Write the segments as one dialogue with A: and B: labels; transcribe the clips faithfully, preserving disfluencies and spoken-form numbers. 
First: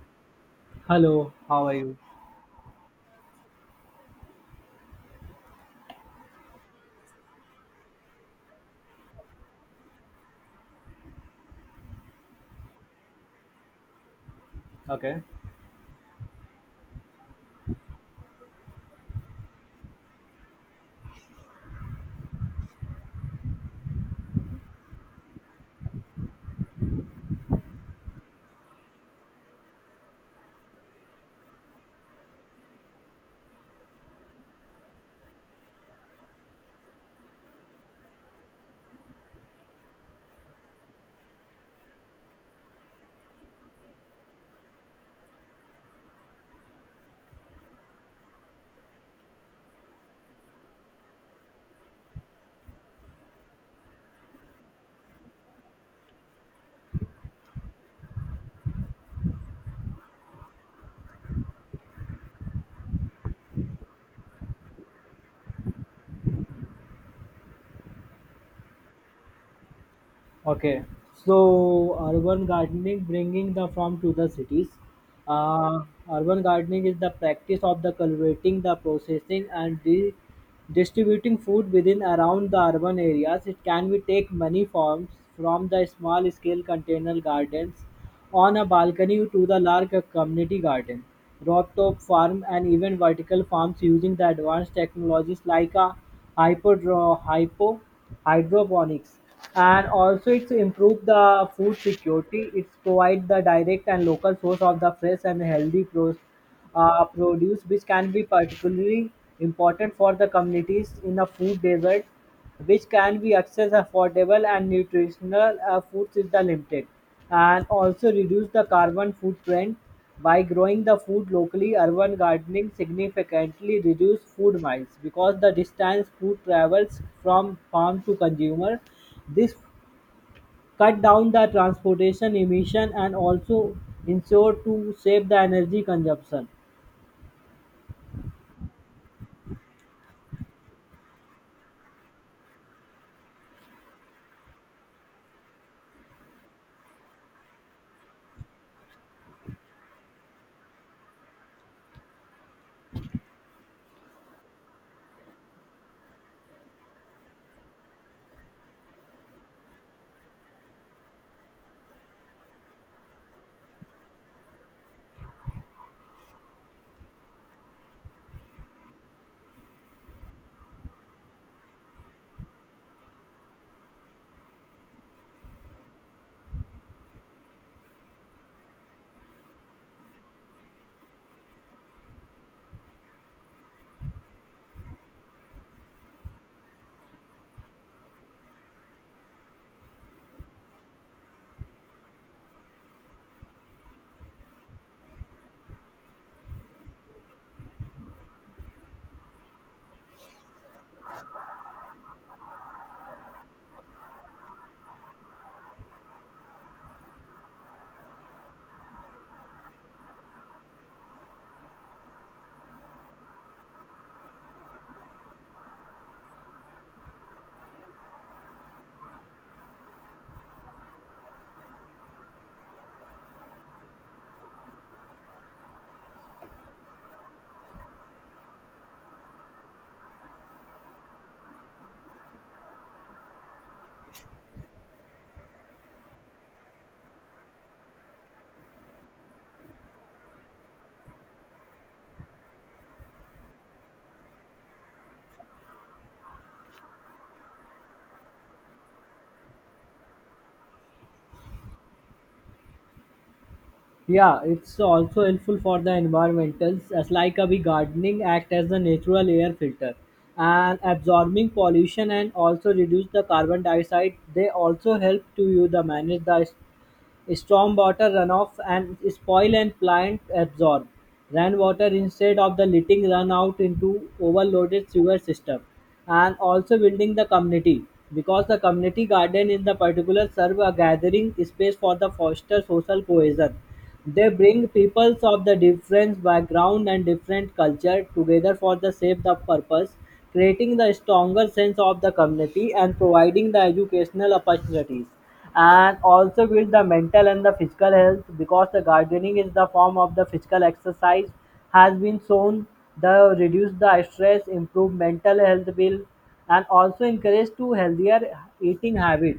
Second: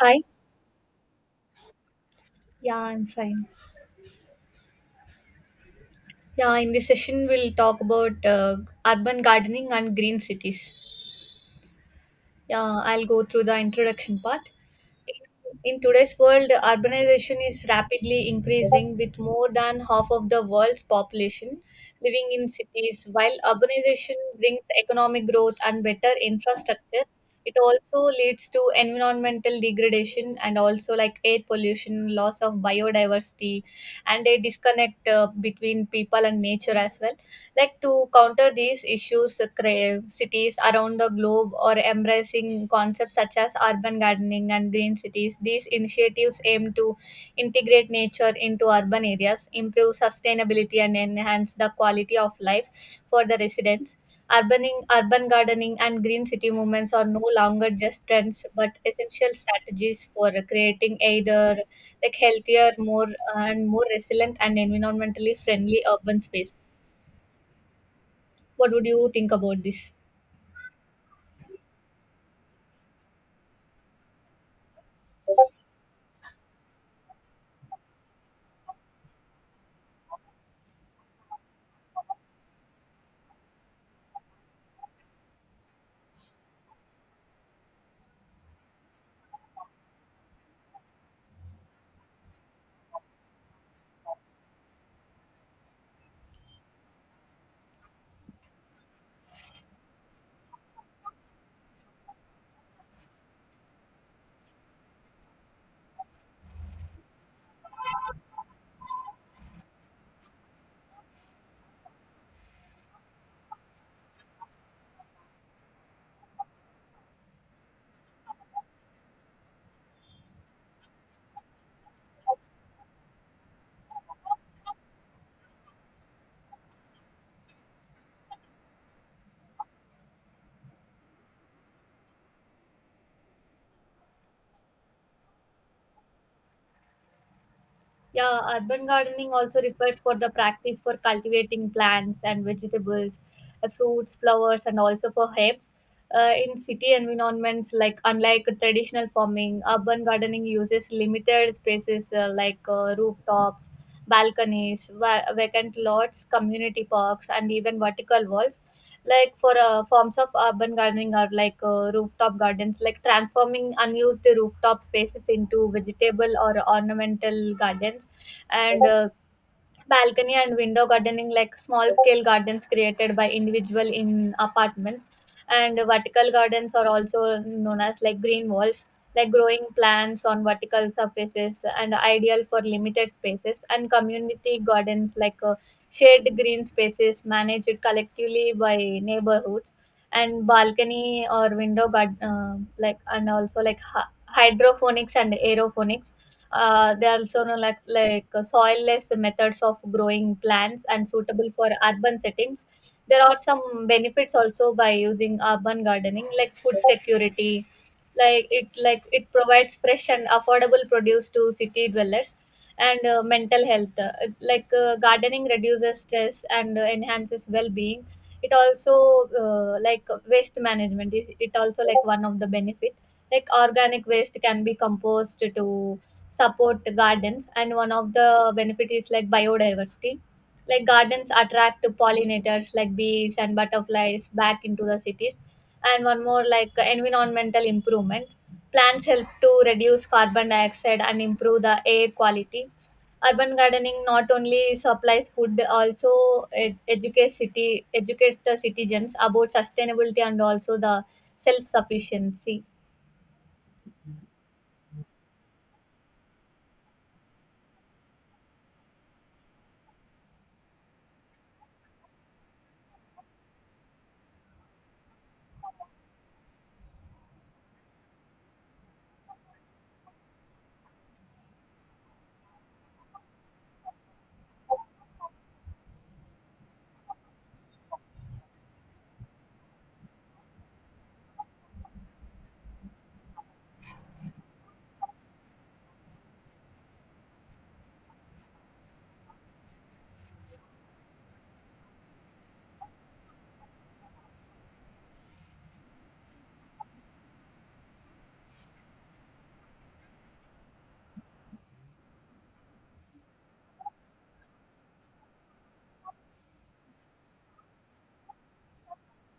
A: Hi.
B: Hello, how are you?
A: Yeah, I'm fine. Yeah, in this session, we'll talk about uh, urban gardening and green cities. Yeah, I'll go through the introduction part.
B: Okay.
A: In, in today's world, urbanization is rapidly increasing with more than half of the world's population living in cities. While urbanization brings economic growth and better infrastructure, it also leads to environmental degradation and also like air pollution, loss of biodiversity, and a disconnect uh, between people and nature as well like to counter these issues, uh, cra- cities around the globe are embracing concepts such as urban gardening and green cities. These initiatives aim to integrate nature into urban areas, improve sustainability, and enhance the quality of life for the residents. Urbaning, urban gardening and green city movements are no longer just trends but essential strategies for creating either like healthier more and more resilient and environmentally friendly urban spaces. What would you think about this?
B: Okay, so urban gardening bringing the farm to the cities. Uh, Urban gardening is the practice of the cultivating, the processing, and di- distributing food within around the urban areas. It can be take many forms from the small scale container gardens on a balcony to the large community garden, rooftop farm, and even vertical farms using the advanced technologies like a hyperdro- hypo hydroponics, and also it's improved the food security. It's provide the direct and local source of the fresh and healthy pro- uh, produce, which can be particularly important for the communities in a food desert, which can be accessed affordable and nutritional uh, foods is the limited, and also reduce the carbon footprint by growing the food locally. Urban gardening significantly reduce food miles because the distance food travels from farm to consumer, this cut down the transportation emission and also ensure to save the energy consumption.
A: Yeah, urban gardening also refers for the practice for cultivating plants and vegetables, uh, fruits, flowers, and also for herbs. Uh, in city environments, like unlike traditional farming, urban gardening uses limited spaces uh, like uh, rooftops, balconies, va- vacant lots, community parks, and even vertical walls like for uh, forms of urban gardening or like uh, rooftop gardens like transforming unused rooftop spaces into vegetable or ornamental gardens and uh, balcony and window gardening, like small scale gardens created by individual in apartments, and vertical gardens are also known as like green walls, like growing plants on vertical surfaces and ideal for limited spaces, and community gardens like uh, shared green spaces managed collectively by neighborhoods and balcony or window garden uh, like and also like hy- hydroponics and aeroponics. Uh, there are also no like, like uh, soilless methods of growing plants and suitable for urban settings. There are some benefits also by using urban gardening, like food security. Like it, like it provides fresh and affordable produce to city dwellers, and uh, mental health. Uh, like uh, gardening reduces stress and uh, enhances well-being. It also uh, like waste management is it also like one of the benefit like organic waste can be composed to support gardens, and one of the benefit is like biodiversity like gardens attract pollinators like bees and butterflies back into the cities, and one more like environmental improvement, plants help to reduce carbon dioxide and improve the air quality. Urban gardening not only supplies food, also it educates city educates the citizens about sustainability and also the self sufficiency.
B: Yeah, it's also helpful for the environmentals, as like a big gardening act as a natural air filter and absorbing pollution and also reduce the carbon dioxide. They also help to you the manage the stormwater runoff and spoil, and plant absorb rainwater instead of the letting run out into overloaded sewer system, and also building the community because the community garden in the particular serve a gathering space for the foster social cohesion. They bring peoples of the different background and different culture together for the save the purpose, creating the stronger sense of the community and providing the educational opportunities, and also build the mental and the physical health because the gardening is the form of the physical exercise has been shown the reduce the stress improve mental health bill, and also encourage to healthier eating habit.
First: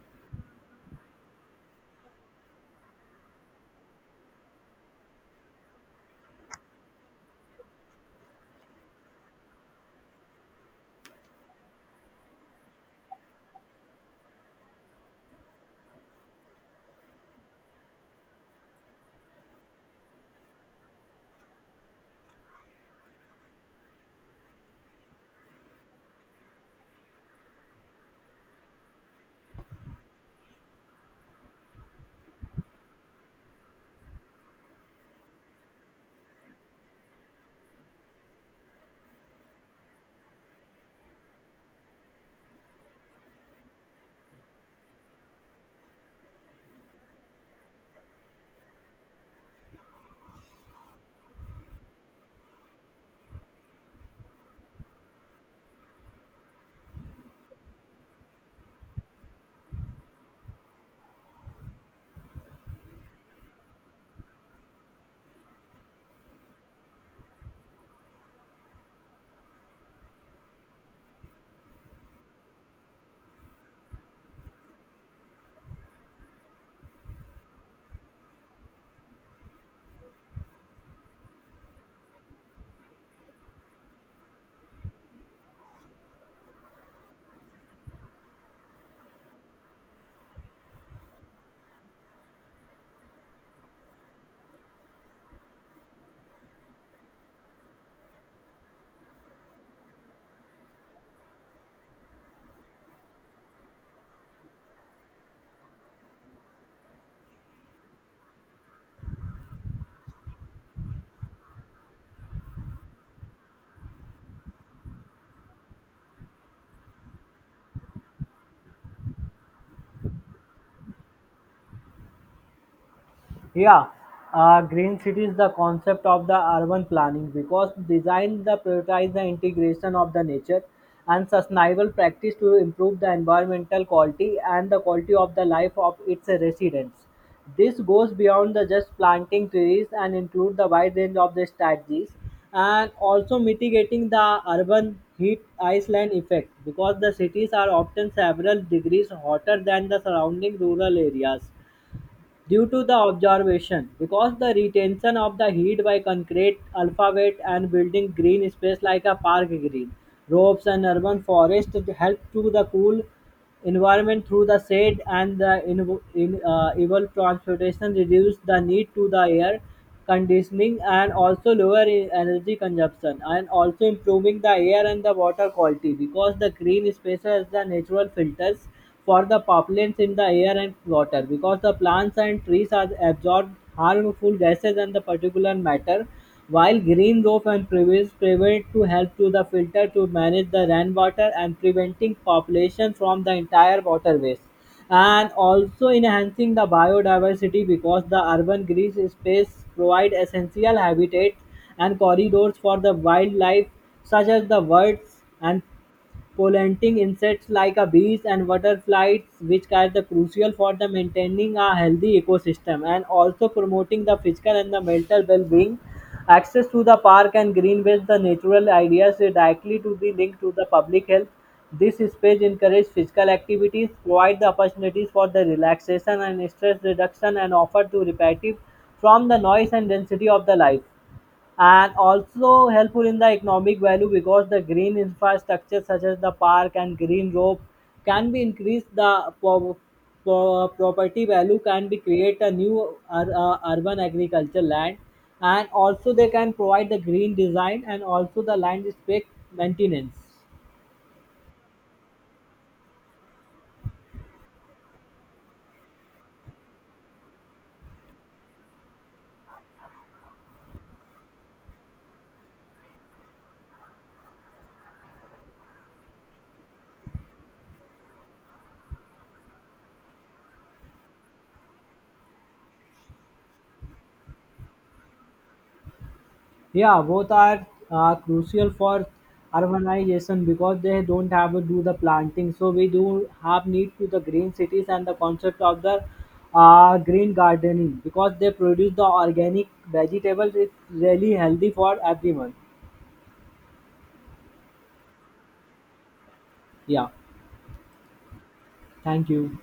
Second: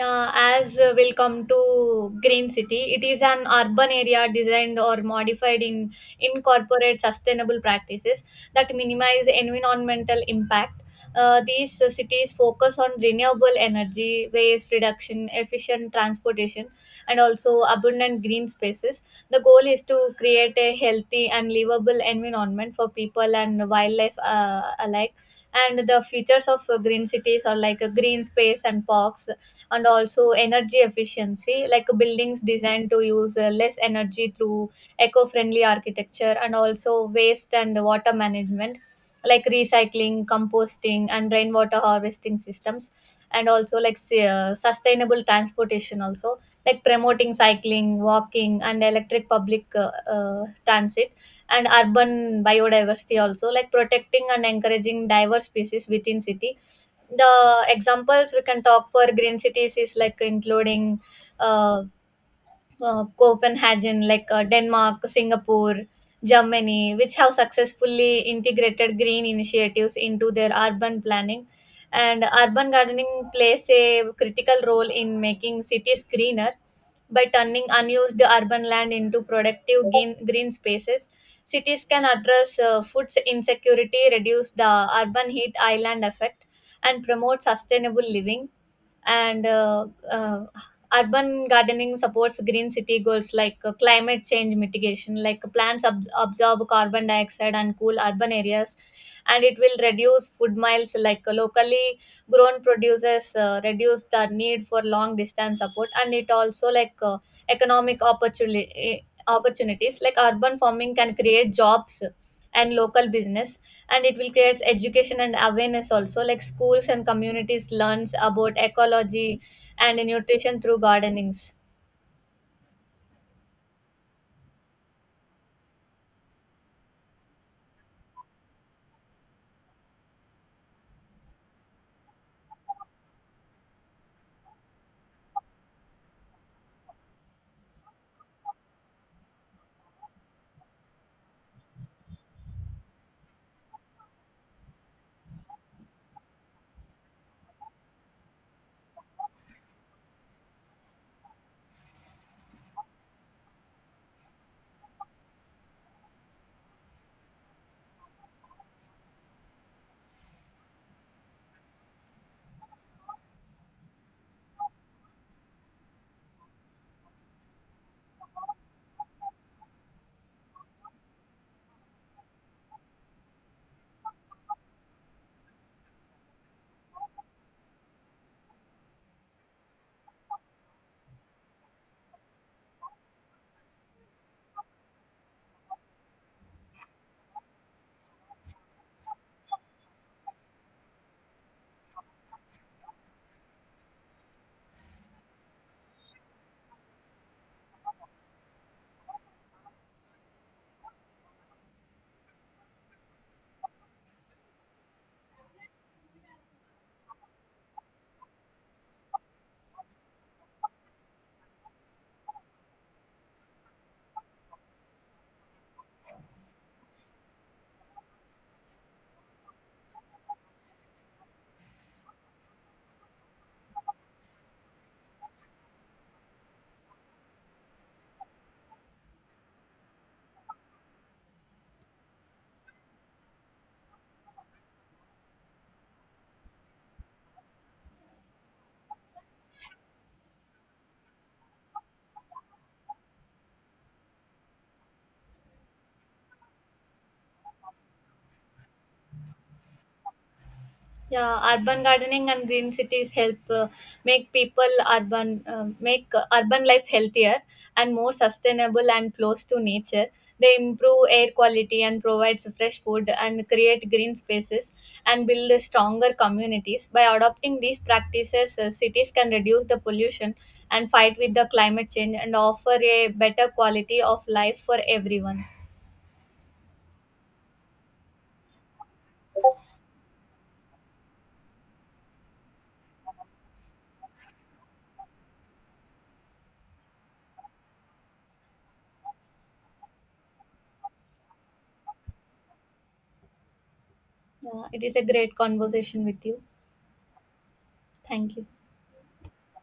A: Uh, as uh, Will come to Green City, it is an urban area designed or modified in incorporate sustainable practices that minimize environmental impact. Uh, these uh, Cities focus on renewable energy, waste reduction, efficient transportation, and also abundant green spaces. The goal is to create a healthy and livable environment for people and wildlife uh, alike. And the features of uh, green cities are like a green space and parks, and also energy efficiency like buildings designed to use uh, less energy through eco-friendly architecture, and also waste and water management like recycling composting and rainwater harvesting systems, and also like s- uh, sustainable transportation also like promoting cycling walking and electric public uh, uh, transit, and urban biodiversity also like protecting and encouraging diverse species within city. The examples we can talk for green cities is like including uh, uh, Copenhagen, like uh, Denmark, Singapore, Germany, which have successfully integrated green initiatives into their urban planning. And urban gardening plays a critical role in making cities greener by turning unused urban land into productive green, green spaces. Cities can address uh, food insecurity, reduce the urban heat island effect, and promote sustainable living, and uh, uh, urban gardening supports green city goals like uh, climate change mitigation like plants ab- absorb carbon dioxide and cool urban areas, and it will reduce food miles like uh, locally grown produces uh, reduce the need for long distance support, and it also like uh, economic opportunity opportunities like urban farming can create jobs and local business, and it will create education and awareness also like schools and communities learns about ecology and nutrition through gardenings.
B: Yeah, uh, green city is the concept of the urban planning because design the prioritize the integration of the nature and sustainable practice to improve the environmental quality and the quality of the life of its residents. This goes beyond the just planting trees and include the wide range of the strategies, and also mitigating the urban heat island effect because the cities are often several degrees hotter than the surrounding rural areas due to the observation because the retention of the heat by concrete alphabet and building green space like a park, green ropes, and urban forest help to the cool environment through the shade and the in, in uh, evil transportation reduce the need to the air conditioning and also lower e- energy consumption, and also improving the air and the water quality because the green spaces the natural filters for the pollens in the air and water. Because the plants and trees are absorbed harmful gases and the particulate matter, while green roof and previous prevent to help to the filter to manage the rainwater and preventing population from the entire waterways, and also enhancing the biodiversity because the urban green space provide essential habitats and corridors for the wildlife such as the birds and pollinating insects like a bees and butterflies, which are the crucial for the maintaining a healthy ecosystem, and also promoting the physical and the mental well-being. Access to the park and greenways, the natural areas are directly to be linked to the public health. This space encourages physical activities, provide the opportunities for the relaxation and stress reduction, and offer to repetitive from the noise and density of the life, and also helpful in the economic value because the green infrastructure such as the park and green rope can be increased the pro- pro- property value, can be create a new ur- uh, urban agriculture land, and also they can provide the green design and also the land spec maintenance.
A: Yeah, urban gardening and green cities help uh, make people urban uh, make uh, urban life healthier and more sustainable and close to nature. They improve air quality and provides fresh food and create green spaces and build stronger communities. By adopting these practices, uh, cities can reduce the pollution and fight with the climate change and offer a better quality of life for everyone.
B: Yeah, both are uh, crucial for urbanization because they don't have to do the planting. So we do have need to the green cities and the concept of the uh, green gardening because they produce the organic vegetables. It's really healthy for everyone.
A: Yeah, it is a great conversation with you.
B: Yeah,
A: Thank you.
B: thank you.